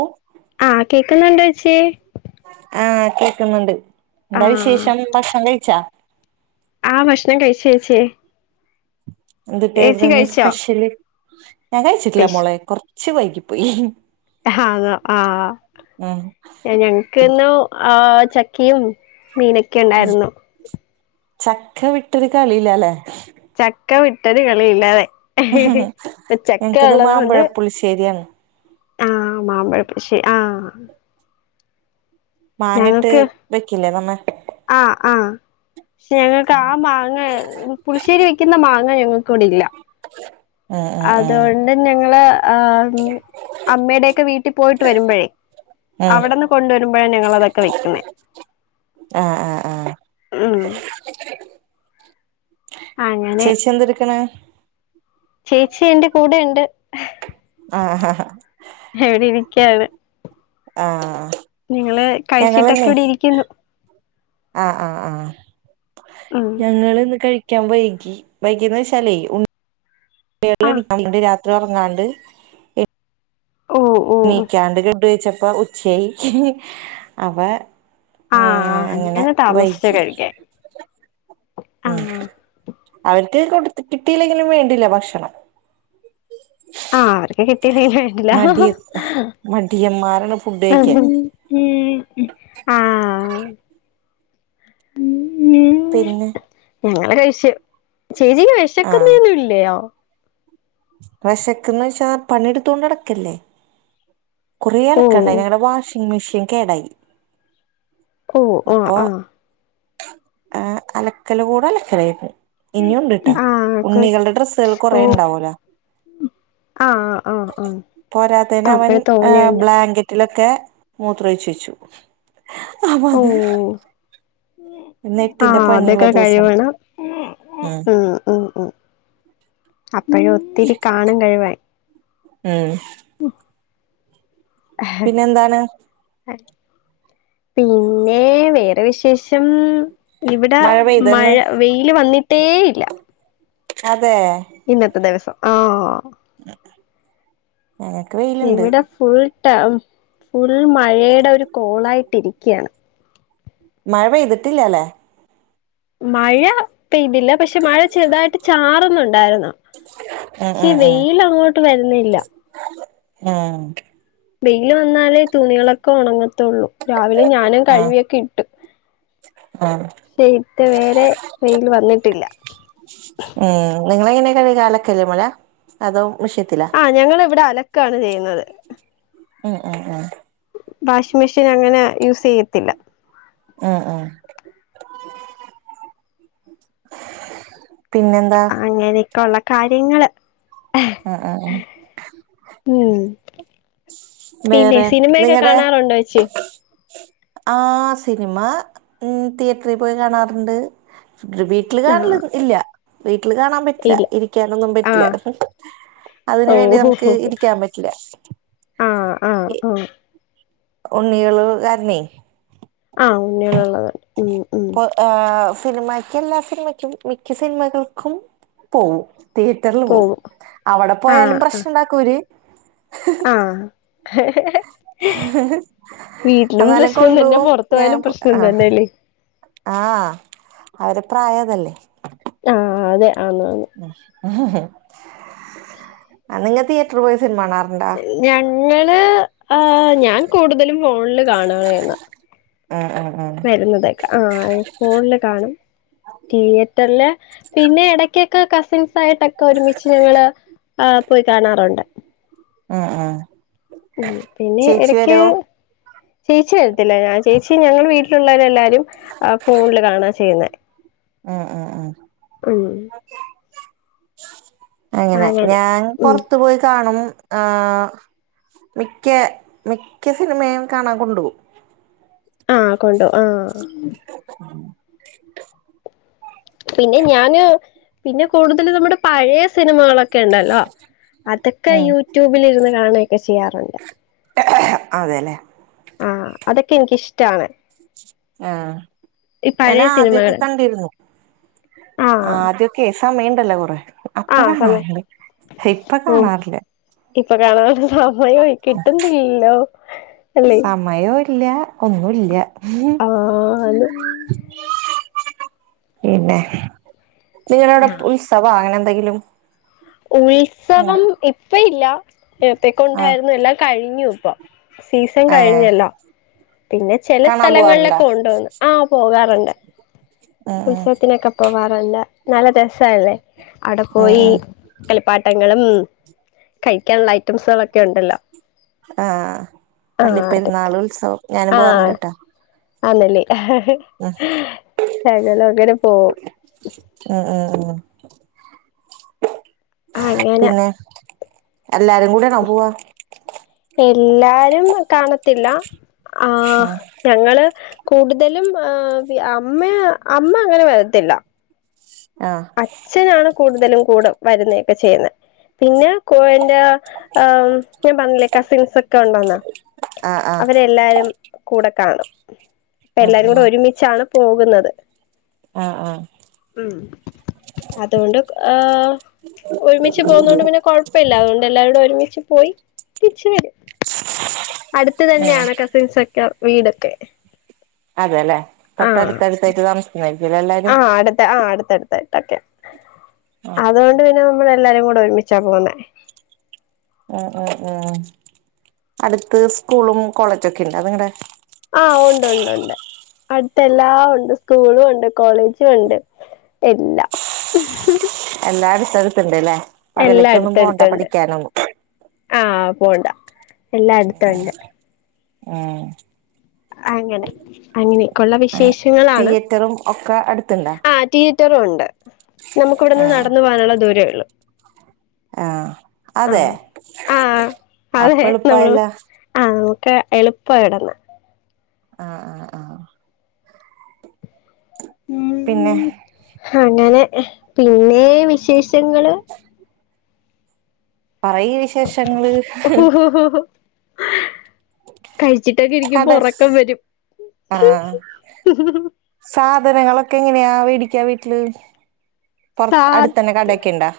O ആ കേൾക്കുന്നുണ്ടേച്യേ. ആഹ് കേക്ക്ന്നുണ്ട്. എന്താ ആഹ് വിശേഷം ഭക്ഷണം കഴിച്ചാ ആ ഭക്ഷണം കഴിച്ചേച്യേ. എന്തുട്ട്ടായിരുന്നു ഇന്ന് കഴിച്ചോ സ്പെഷ്യല്. ഞാൻ കഴിച്ചിട്ടില്ല സ്പെഷ് മോളെ. കൊറച്ച് വൈകിപ്പോയി. ആന്നൊ ആഹ് ഉം ഞൻ ക്ക്ന്നു ആ ചക്കയും മീനൊക്കെ ഇണ്ടായിരുന്നു. ചക്ക വിട്ടൊരു കളില്ലലെ. ചക്ക വിട്ടൊരു കളിയില്ലാലെ. ഇ ചക്ക ഇള്ളത് കൊണ്ട്. പുളി ശേര്യാണ്. ആഹ് മാമ്പഴപ്പുളിശ്ശേ ആഹ്. മാങ്ങട്ട് ഞങ്ങക്ക് വെക്കില്ലെ നമ്മ ആഹ് ആഹ് പക്ഷെ ഞങ്ങൾക്ക് ആ മാങ്ങ പുളിശ്ശേരി വെക്കുന്ന മാങ്ങ അങ്ങ ഞങ്ങക്ക് ഇവെടെ ഇല്ല. ഉം ഉം ഉം അതോണ്ട് ഞങ്ങള് ആ അമ്മയുടെയൊക്കെ വീട്ടിൽ പോയിട്ട് വരുമ്പഴെ ഉം അവിടെന്ന് കൊണ്ടുവരുമ്പഴാണ് ഞങ്ങള് അതൊക്കെ വെക്കുന്നെ. ആഹ് ആഹ് ആഹ് ഉം അങ്ങനെ ചേച്ചി എന്തെടുക്ക്ണെ. ചേച്ചി എന്റെ കൂടെ ഇണ്ട്. ആഹ് ആ ഹ ഞാൻ ഇവിടെ ഇരിക്കാണ്. ആഹ്. നിങ്ങള് കഴിച്ചിട്ടൊക്കെ ഞങ്ങളിന്നേ ഇവിടെ ഇരിക്കുന്നു. ആഹ് ആഹ് ആഹ് ഉം ഞങ്ങള് ഇന്ന് കഴി വൈകി. വൈകിന്നചാലെ ഉ ആഹ് [unintelligible] രാത്രി ഒറങ്ങാണ്ട് ഓ ഓ നീക്കാണ്ട് ഫുഡ് കഴിച്ചപ്പൊ ഉച്ചായി. അവ ആഹ് ഏഹ് അങ്ങനെ താമസിച്ചാ വൈകി കഴിക്കാൻ ഉം ആഹ് അവൽക്ക് കൊടു കിട്ടിയില്ലെങ്കിലും വേണ്ടില്ല ഭക്ഷണം. ഉ [inaudible] ആ അവർക്ക് കിട്ടീല്ലെങ്കിലും വേണ്ടില്ല. മടിയന്മാരാണ് ഫുഡ് [unintelligible] കഴിക്കാൻ ഉം ആ ഉം ഉം. പിന്നെ ഞങ്ങളെ [unintelligible] ചേച്ചിക്ക് വെശക്കുന്നെ ആഹ് ഒന്നും ഇല്യാേ. വെഷക്കുന്ന് വെച്ചാൽ പണിയെടുത്തോണ്ട് ഔടെ നിക്കല്ലെ. കൊറെ ഓ അലക്കാണ്ടായിനി ഞങ്ങളെ വാഷിംഗ് മെഷീൻ കേടായി. ഓ പൊ ആഹ് ആഹ് അലക്കലോട് അലക്കലായിരുന്നു ഇനി ഉണ്ട്ട്ടാ ആഹ് ഉണ്ണികളുടെ ഡ്രസ്സുകൾ ഓ കൊറെ ഉണ്ടാവ ലൊ ആഹ് ആഹ് ആഹ് പോരാത്തതിന് അവൻ അപ്പഴ് തോന്നിയുണ്ട് ബ്ലാങ്കറ്റ് റ്റിലൊക്കെ മൂത്രഒഴിച്ച് വെച്ചു അപ്പ ഓ അത് ഇന്ന് എട്ടിന്റെ ആഹ് പണിയുള്ള അതൊക്കെ ദിവസാണ് കഴിവേണം ഉം ഉം ഉം അപ്പോഴും ഒത്തിരി കാണും കഴിവാൻ മം പിന്നെ എന്താണ് പിന്നെ വേറെ വിശേഷം ഇവിടെ മഴ മഴ പെയ്തന്ന് വെയിൽ വന്നിട്ടേയില്ല അതെ ഇന്നത്തെ ദിവസം ആഹ് ഞങ്ങക്ക് വെയിലുണ്ട് ഫുൾട ഫുൾ മഴയുടെ ഒരു കോളായിട്ടി ഇരിക്കുകയാണ് മഴ പെയ്തിട്ടില്ല അല്ലെ മഴ പെയ്തില്ല പക്ഷെ മഴ ചെറുതായിട്ട് ചാറുന്നുണ്ടായിരുന്നു ഉം പക്ഷേ ഉം ഉം വെയിൽ അങ്ങോട്ട് വരുന്നില്ല ആഹ് വെയില് വന്നാലേ തൂണികളൊക്കെ ഉണങ്ങത്തുള്ളൂ രാവിലെ ഞാനും ആഹ് കഴുകിയൊക്കെ ഇട്ട് ആഹ് ഇതു വരെ വെയിൽ വന്നിട്ടില്ല ഉം നിങ്ങളെങ്ങനെ കഴ കാലൊക്കെല്ലേ അതോ മിഷയത്തില ഞങ്ങളിവിടെ അലക്കാണ് ചെയ്യുന്നത് അഹ് അഹ് അഹ് വാഷിംഗ് മെഷീൻ അങ്ങനെ യൂസ് ചെയ്യത്തില്ല അഹ് അഹ് പിന്നെന്താ അങ്ങനെയൊക്കെയ ഉള്ള കാര്യങ്ങള് അഹ് അഹ് അഹ് ഉം പിന്നെ വേറെ സിനിമയൊക്കെ നിങ്ങടെ കാണാറുണ്ടോ ചേച്ചി ആഹ് സിനിമ തിയറ്ററിൽ പോയി കാണാറുണ്ട് വീട്ടില് ആ കാണല ഇല്ല വീട്ടില് കാണാൻ പറ്റില്ല ഇല്ല ഇരിക്കാനൊന്നും ആ പറ്റില്ല അതിനന് ഓ വേണ്ടി നമുക്ക് ഇരിക്കാൻ പറ്റില്ല ആഹ് ആഹ് ഓ ഉണ്ണികള് കാരണെ ആഹ് ഉണ്ണികളുള്ളത് ഉം ഉം പ്പ സിനിമക്കും എല്ലാ സിനിമയ്ക്കും മിക്ക സിനിമകൾക്കും പോവും തിയേറ്ററിൽ പോവും പോകും അവിടെ ആ പോയാലും പ്രശ്നുണ്ടാക്കൂര് ആഹ് വീട്ടിലും എന്നാലും പ്രശ്നം തന്നെ കൊണ്ടുപോകും പുറത്ത് ഞാൻ പോയാലും പ്രശ്നം ആ തന്നെല്ലേ ആഹ് അവരെ പ്രായ അതല്ലേ ആഹ് അതെ ആന്ന് ആന്ന് നിങ്ങൾ തിയറ്റർ പോയി സിനിമ കാണാറുണ്ട ഞങ്ങള് ആഹ് ഞാൻ കൂടുതലും ഫോണിൽ കാണണാണ് ഉം ഉം ഉം വരുന്നത് ആഹ്ഫോണില് കാണും തിയറ്ററില് പിന്നെ ഇടക്കൊക്കെ കസിൻസ് യിട്ടൊക്കെ ഒരുമിച്ച് ഞങ്ങള് ആ് പോയി കാണാറുണ്ട് ആ ആഹ ഉ പിന്നെ ഇടക്ക് ചേച്ചി വരത്തില്ല ഞാൻ ചേച്ചി ഞങ്ങളടെ വീട്ടിലുള്ളവരെല്ലാ ഫോണിൽ കാണ ചെയ്യുന്നേ. അഅആ അങ്ങനെ ഞാൻ പുറത്തു പോയി കാണും ആ. മിക്ക മിക്ക സിനിമയും കാണാൻ കൊണ്ടുപകും. ആഹ കൊണ്ടു ആഹ. [inaudible] പിന്നെ ഞാന് പിന്നെ കൂടുതൽ നമ്മുടെ പഴയ സിനിമകളോ ഉണ്ടല്ലോ അതൊക്കെ ഉം യൂട്യൂബിലിരുന്ന് കാണുകയൊക്കെ ചെയ്യാറുണ്ട്. അതെല്ലേ. ആഹ അതൊക്കെ എനിക്കിഷ്ടാണ്. ആഹ ഈ ഞാൻ പഴയ ആദ്യൊക്കെ സിനിമകള് കണ്ടിരുന്നു. ആഹ് ആദ്യോക്കെ സമയണ്ടല്ലോ കൊറെ. അപ്പ ആഹ് സമയം കാണാറുണ്ട് ഇപ്പ ഓ കാണാറില്ലാ ഇപ്പൊ കാണാനുള്ള സമയം കിട്ടണ്ടില്ലല്ലോ അല്ലെ. മയോ ഇല്ല ഒന്നും ഇല്ല. ആഹ് അത് പിന്നെ നിങ്ങടവിടെ ഉത്സവ അങ്ങനെ എന്തെങ്കിലും. ഉത്സവം ഇപ്പ ഇല്ല. നേര്ത്തേക്കേ ആഹ് ഉണ്ടായിരുന്നു എല്ലാം കഴിഞ്ഞു ഇപ്പൊ സീസൺ ഏഹ് കഴിഞ്ഞല്ലാ പിന്നെ ചെല കാണാൻ സ്ഥലങ്ങളിലൊക്കെ പോവാറുണ്ടാ കൊണ്ടുവന്ന് ആഹ പോകാറുണ്ട് ഉം ഉം ഉത്സവത്തിനൊക്കെ. പോവാറുണ്ട് നല്ല രസല്ലേ അവിടെ ഉം പോയി. ഉം കളിപ്പാട്ടങ്ങളും കഴിക്കാനുള്ള ഐറ്റംസുകളൊക്കെ ഉണ്ടല്ലോ. ആ പള്ളി ആഹ് അതൊക്കെ പെരുന്നാൾ ഉത്സവം ഞാനും ആഹ് പോകാറുണ്ട്. ആന്നല്ലേ ഞങ്ങളും അങ്ങനെ പോവും. ആ ആ ആ. ആഹ അങ്ങനെ എല്ലാരും കൂടെ ആണോ പോവാ? എല്ലാരും കാണത്തില്ല ആഹ. ഉം ഞങ്ങള് കൂടുതലും അമ്മ അമ്മ അങ്ങനെ വരത്തില്ല. ആ അച്ഛനാണ് കൂടുതലും കൂടെ വരുന്നയൊക്കെ ചെയ്യുന്നെ. പിന്നെ കോയന്റെ ആ ഇപ്പം പറഞ്ഞില്ലേ കസിൻസ് ഒക്കെ ഉണ്ടന്ന. ആഹ് ആഹ് അങ്ങനെ എല്ലാരും കൂടെ കാണും അപ്പം ഉം എല്ലാരും കൂടെ ഉം ഒരുമിച്ചാണ്. പോകുന്നത്. ആ ആ. ഉ അതുകൊണ്ട് ഒരുമിച്ച് പോകുന്നോണ്ട് പിന്നെ കൊഴ ഴപ്പമില്ല അതോണ്ട് എല്ലാരൂടെ ഒരുമിച്ച് പോയി തിരിച്ച് വരും. അടുത്ത് ആഹ് തന്നെയാണ് കസിൻസൊക്കെ വീടൊക്കെ. അതെല്ലെ തൊട്ടടുത്തടുത്തായിട്ട് താമസിക്കുന്നതായിരിക്കില്ല എല്ലാരും. അടു ആ അടുത്തടുത്തായിട്ടൊക്കെ ഉം അതൊ പിന്നെ നമ്മളെല്ലാരും കൂടെ ഒരുമിച്ചാ പോകുന്നെ. ഉ ഉ ഉം അടുത്ത് സ്കൂളും കോളേജൊക്കെ ഉണ്ട് നിങ്ങടെ. ആ ഒണ്ട് ഒണ്ട് ഒണ്ട്. അടുത്തെല്ലാം ഉണ്ട് സ്കൂളും ഉണ്ട് കോളേജും ഉണ്ട് എല്ലാം എല്ലാ അടുത്തടുത്തുണ്ട് അല്ലേ എല്ലാം അകലക്കൊന്നും പോണ്ട അടുത്തടുത്തുണ്ട് പഠിക്കാനൊന്നും ആഹ് പോണ്ട എല്ലാം അടുത്തുണ്ട് ആഹ് ഉം അങ്ങനെ അങ്ങനെയൊക്കെയുള്ള വിശേഷങ്ങളാണ് തിയേറ്ററും ഒക്കെ അടുത്തുണ്ടാ ആഹ് റ്റീ റ്ററൂണ്ട് നമുക്ക് ഇവിടെന്ന് നടന്നു പോകാനുള്ള ദൂരേ ഉള്ളു ആഹ് അതെ ആഹ് ആ അതെ അപ്പ നമ്മള് എളുപ്പായല്ല ആഹ് നമുക്ക് എളുപ്പ ഇടന്ന് ആഹ് ആഹ് പിന്നെ ഉം അങ്ങനെ പിന്നേ വിശേഷങ്ങള് പറയ് വിശേഷങ്ങള് [inaudible] കഴിച്ചിട്ടൊക്കെ ഇരിക്കും കട ഒറക്കം വരും ആഹ് സാധനങ്ങളൊക്കെ എങ്ങനെയാ വേടിക്കാ വീട്ടില് പൊറ സാധ അടുത്തന്നെ കടയൊക്കെ ഇണ്ടാ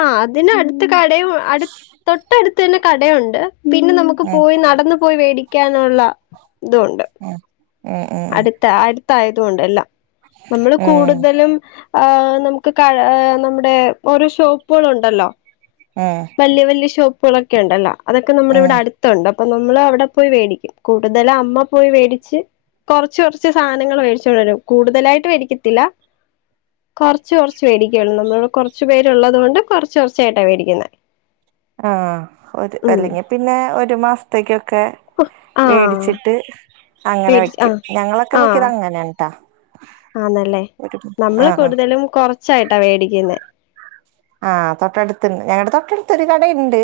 ആഹ് അതിനടുത്ത് കടയും അടു തൊട്ടടുത്ത് തന്നെ കടയുണ്ട് പിന്നെ നമു ക്ക്‌ ഉം പോയി നടന്നു പോയി മേടിക്കാനുള്ള ഇതുണ്ട് ഉം ഉം ഉം അടുത്ത അടുത്തായതുകൊണ്ടല്ലാം നമ്മള് ഉം കൂടുതലും ആഹ് നമുക്ക് ക നമ്മുടെ ഓരോ ഷോപ്പുകളുകളൊണ്ടല്ലോ ആഹ് വല്യ വല്യ ഷോപ്പുകളൊക്കെ ഉണ്ടല്ലാ അതൊക്കെ ഉം നമ്മുടെവിടടു ണ്ട് അപ്പൊ നമ്മള് അവിടെ പോയി മേടിക്കും കൂടുതലും അമ്മ പോയി മേടിച്ച് കൊറച്ച് കൊറച്ച് സാധനങ്ങൾ മേടിച്ചു കൊണ്ട് വരും കൂടുതലായിട്ട് മേടിക്കത്തില്ല കൊറച്ച് കൊറച്ച് മേടിക്കയുള്ളൂ നമ്മള് കുറച്ച് പേരുള്ളത് കൊണ്ട് കുറച്ച് കുറച്ചായിട്ടാ മേടിക്കുന്നെ ആഹ് ഒരു അല്ലെങ്കി പിന്നെ ഒരു മാസത്തേക്കൊക്കെ ആഹ് മേടിച്ചിട്ട് അങ്ങനെ മേടിച്ച് വയ്ക്കും ആഹ് ഞങ്ങളൊക്കെ ആഹ് മിക്കതും അങ്ങനെയാണ് ട്ടാ ആന്നല്ലേ നമ്മള് ആഹ് കൂടുതലും കൊറച്ചായിട്ടാ മേടിക്കുന്നെ ആഹ് തൊട്ടടുത്ത്ണ്ട് ഞങ്ങളുടെ തൊട്ടടുത്തൊരു കടുണ്ട്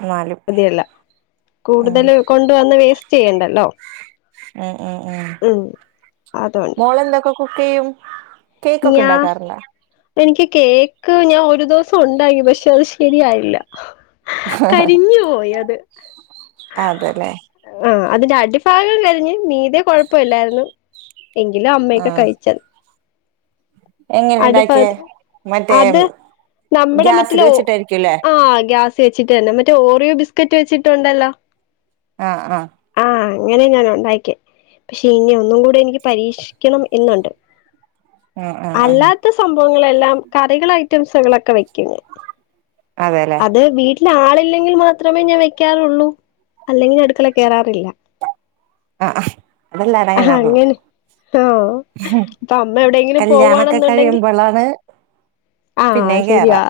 എന്നാലും പുതിയല്ല ഉം കൂടുതൽ കൊണ്ട് വന്ന് വേസ്റ്റ് ചെയ്യണ്ടല്ലോ ഉം ഉം ഉം അതുകൊണ്ട് മോളെന്തൊക്കെ കുക്ക് ചെയ്യും കേക്കൊക്കെ ഞാ ഉണ്ടാക്കാറുണ്ടോ എനിക്ക് കേക്ക് ഞാൻ ഒരു ദിവസം ഉണ്ടാക്കി പക്ഷെ അത് ശരിയായില്ല കരിഞ്ഞു പോയി അത് അതെല്ലേ ആഹ് അതിന്റെ അടിഭാഗം കരിഞ്ഞ് മീതെ കുഴപ്പമില്ലായിരുന്നു എങ്കിലും അമ്മയൊക്കെ ആഹ് കഴിച്ചത് എങ്ങനെ ഉണ്ടാക്കിയേ അടിഭാഗത്ത്‌ മറ്റേ അത് നമ്മുടെ ഗ്യാസിൽ മറ്റില വെച്ചിട്ടായിരിക്കുംല്ലേ ആ ഗ്യാസ് വെച്ചിട്ട്ന്നെ മറ്റേ ഓറിയോ ബിസ്ക്കറ്റ് വച്ചിട്ടുണ്ടല്ലോ ആഹ് ആഹ ആഹ് അങ്ങനെ ഞാൻ ഉണ്ടാക്കിയേ പക്ഷെ ഇനി ഒന്നും കൂടി എനിക്ക് പരീക്ഷിക്കണം എന്നുണ്ട് ആഹ് ആഹ് ആഹ് അല്ലാത്ത സംഭവങ്ങളെല്ലാം കറികൾ ഐറ്റംസുകളൊക്കെ വെ ക്കും ഞാൻ അതെല്ലേ അത് വീട്ട് പിന്നെ ആളില്ലെങ്കിൽ മാത്രമേ ഞാൻ വെക്കാറുള്ളൂ അല്ലെങ്കിൽ അടുക്കളെ കയറാറില്ല ആഹ് ആഹ് അതെല്ലാരും അങ്ങനെയാണല്ലോ അങ്ങനെ ആഹ് അമ്മ എവിയെങ്കിലും പോകവാണെന്നുണ്ടെങ്കിൽ അള്ളാണെ പിന്നേം കേറാ ശരിയാ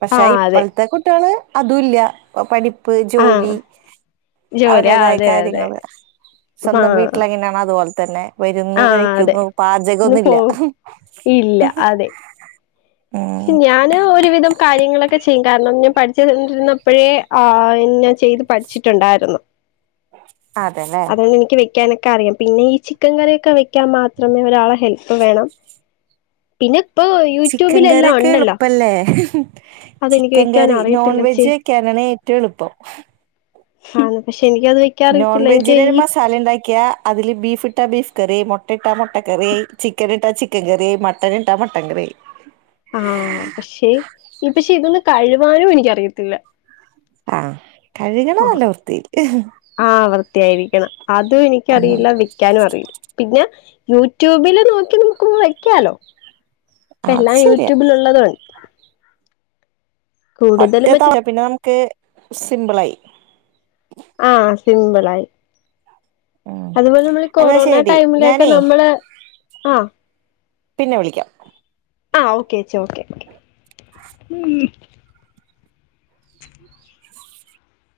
പക്ഷെ ആഹ് അതെ ഇപ്പൾത്തെ കുട്ടികള് അതൂല്ലാ ഇപ്പ പഠി പ്പ് ജോലി ആഹ് ജോലി ആഹ് അവരേതായ അതെ അതെ കാര്യങ്ങള് സ്വന്തം ആഹ് വീട്ടിലെങ്ങനാണോ അതു പോലെ തന്നെ വെരുന്നു ആഹ് അതെ കഴിക്കുന്നു ഇന്ന് പോ പാചകൊന്നുല്ലാ ഇല്ല അതെ പക്ഷെ ഞാന് ഒരുവിധം കാര്യങ്ങളൊക്കെ ചെയ്യും കാരണം ഞാൻ പഠിച്ചോണ്ടിരുന്നപ്പഴേ ആഹ് എൻ ഞാൻ ചെയ്ത് പഠിച്ചിട്ടൊണ്ടായിരുന്നു അതെല്ലേ അതുകൊണ്ട് എനിക്ക് വെക്കാനൊക്കെ അറിയാം പിന്നെ ഈ ചിക്കൻ കറിയൊക്കെ വെക്കാൻ മാത്രമേ ഒരാളെ ഹെൽപ്പ് വേണം പിന്നെ ഇപ്പോ യൂട്യൂബ് ക്കൻ കറിയൊക്കെ എളുപ്പല്ലേ അതെനിക്ക് ചിക്കൻ വെക്കാൻ കറി നോൺ അറിയത്തില്ലച്ചി വെജ് വെക്കാനാണ് ഏറ്റോം എളുപ്പം ആണ് പക്ഷെ എനിക്ക് അത് വെക്ക് വെക്കാൻ നോൺ അറിയത്തില്ല വെജിനൊരു മസാല ഇണ്ടാക്കിയാ അതില് ബീഫ് ഇട്ടാ ബീഫ് കറി മൊട്ട ഇട്ടാ മൊട്ട കറി ചിക്കൻ ഇട്ടാ ചിക്കൻ കറി മട്ടൻ ഇട്ടാ മട്ടൻ കറിയായി ആഹ് പക്ഷെ ഈ പക്ഷെ ഇതൊന്നും കഴുവാനും എനിക്കറിയത്തില്ലാ ആഹ് കഴുകണം നല്ല വൃത്തീല് ആഹ് വൃത്തിയായിരിക്കണം അതും ഉം എനിക്കറിയില്ല വിക്കാനും അറിയില്ലാ പിന്നാ യൂട്യൂബില് നോക്കി നമുക്ക് വെക്കാലോ ഇപ്പ അത് എല്ലാം ശരിയാ യൂട്യൂബിൽ ഒള്ളതാണ് ഒറ്റ കൂടുതലും മറ്റേ തവണ പിന്നെ നമ്മക്ക് സിമ്പിളായി ആഹ് സിമ്പിളായി ഉം അതുപോലെ നമ്മൾ ഈ എന്നാ കൊറോണ ശരി ടൈമിലൊക്കെ ഞാനേ നമ്മള് ആഹ് പിന്നെ വിളിക്കാം. ആഹ് ഓക്കേച്ചി ഓക്കെ ഓക്കെ